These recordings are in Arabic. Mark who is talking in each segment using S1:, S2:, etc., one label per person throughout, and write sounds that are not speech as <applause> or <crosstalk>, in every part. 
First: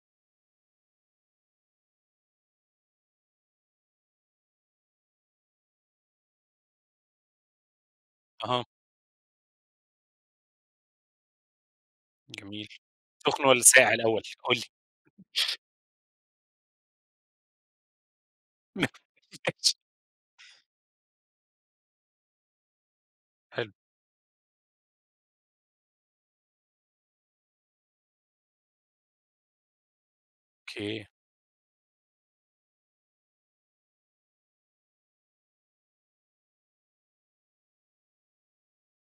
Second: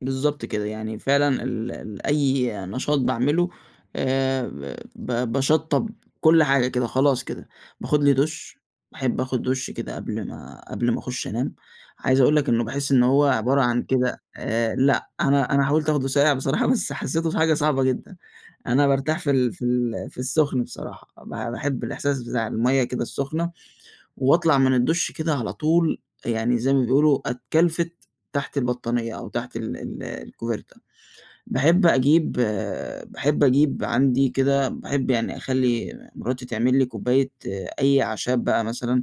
S1: بالضبط كده. يعني فعلًا ال ال أي نشاط باعمله، آآ ب باشطَّب كل حاجة كده خلاص كده. باخُد لي دُش،
S2: أها.
S1: باحب آخُد دُش كده قبل ما قبل ما أخُش أنام. عايز أقول لك إنه
S2: جميل.
S1: باحِس إن هو
S2: سُخن
S1: عبارة
S2: والّا
S1: عن
S2: ساقع الأول؟
S1: كده
S2: قُل لي.
S1: آآ لأ، أنا أنا حاولت آخدُه ساقع بصراحة، بس حسّيته حاجة صعبة جدًا. أنا بارتاح في ال في
S2: <unintelligible>
S1: ال في السُخن بصراحة، ب باحب الإحساس بتاع المَيّة كده السُخنة،
S2: حلو.
S1: وأطلع من الدُش كده على طول يعني زي ما بيقولوا أتْكَلفِت تحت البطانية أو تحت ال ال الcoverta.
S2: أوكي.
S1: باحب أجيب باحب أجيب عندي كده باحب يعني أخلّي مراتي تعمل لي كوباية أي أعشاب بقى مثلًا.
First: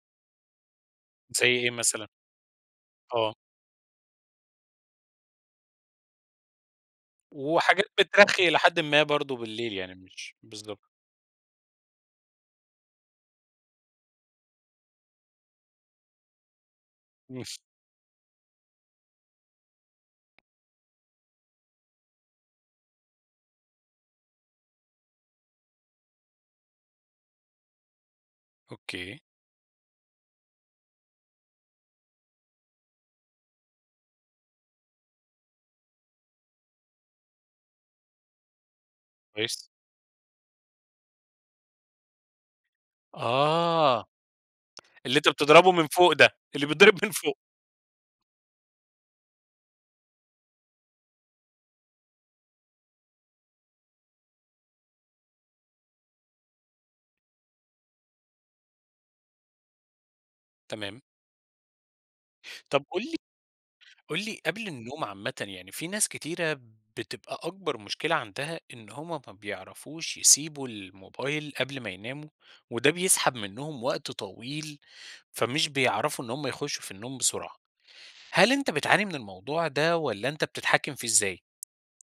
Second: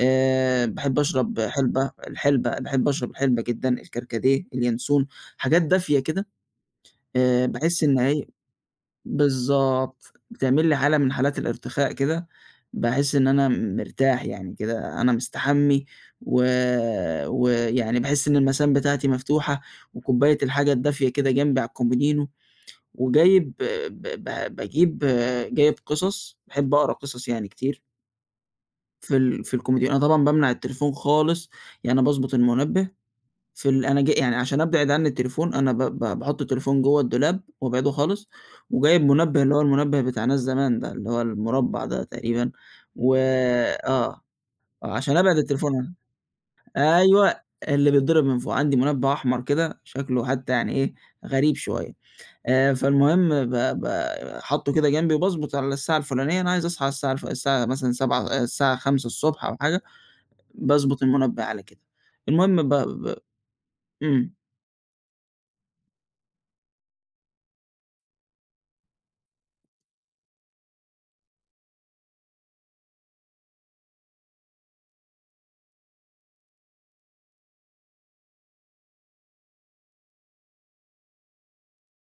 S1: آآ باحب أشرب
S2: زي إيه
S1: حِلبة
S2: مثلًا؟
S1: الحِلبة، باحب أشرب
S2: آه.
S1: الحِلبة جدًا، الكركديه، الينسون، حاجات دافية كده. آآ باحِس
S2: وحاجات
S1: إن هي
S2: بترخّي إلى حدٍ ما برضه بالليل يعني
S1: بالضبط،
S2: مش
S1: بتعمل لي
S2: بالضبط.
S1: حالة من حالات الارتخاء كده، باحِس إن أنا م مرتاح يعني كده، أنا مستحمّي، و
S2: <unintelligible>
S1: ويعني باحِس إن المَسام بتاعتي مفتوحة وكوباية الحاجة الدافية كده جنبي على الكومودينو وجايب ب ب باجيب جايب قِصَص، باحب أقرا قِصَص يعني كتير. في
S2: أوكي.
S1: ال في الكومودينو. أنا طبعًا بامنع التليفون خالص، يعني باضبُط المُنبّه في ال أنا ج يعني عشان أبعِد عنّي التليفون، أنا ب ب باحُط التليفون جوّه الدولاب وأبعده خالص وجايب مُنبّه اللي هو
S2: كويس.
S1: المُنبّه بتاع ناس زمان ده، اللي هو المُربّع ده تقريبًا. و
S2: آه.
S1: آه، آه، عشان
S2: اللي أنت
S1: أبعِد
S2: بتضربه من
S1: التليفون
S2: فوق ده، اللي بيتضرب من
S1: أيوه،
S2: فوق.
S1: اللي بيِتضرب من فوق. عندي مُنبّه أحمر كده، شكله حتّى يعني إيه، غريب شوية. آآ فالمهم ب ب حاطّه كده جنبي وباضبُط على الساعة الفُلانية، أنا عايز أصحى على الساعة ف الساعة مثلًا 07:00 آآ الساعة 5:00 ص أو حاجة،
S2: تمام.
S1: باضبُط المُنبّه على كده. المهم ب
S2: طَب قُل
S1: ب
S2: لي قُل
S1: إمم.
S2: لي قبل النوم عامةً يعني في ناس كتيرة بتبقى أكبر مشكلة عندها إن هم ما بيعرفوش يسيبوا الموبايل قبل ما يناموا وده بيسحب منّهم وقت طويل، فمش بيعرفوا إن هم يخُشّوا في النوم بسرعة. هل أنت بتعاني من الموضوع ده والّا أنت بتتحكِّم فيه إزاي؟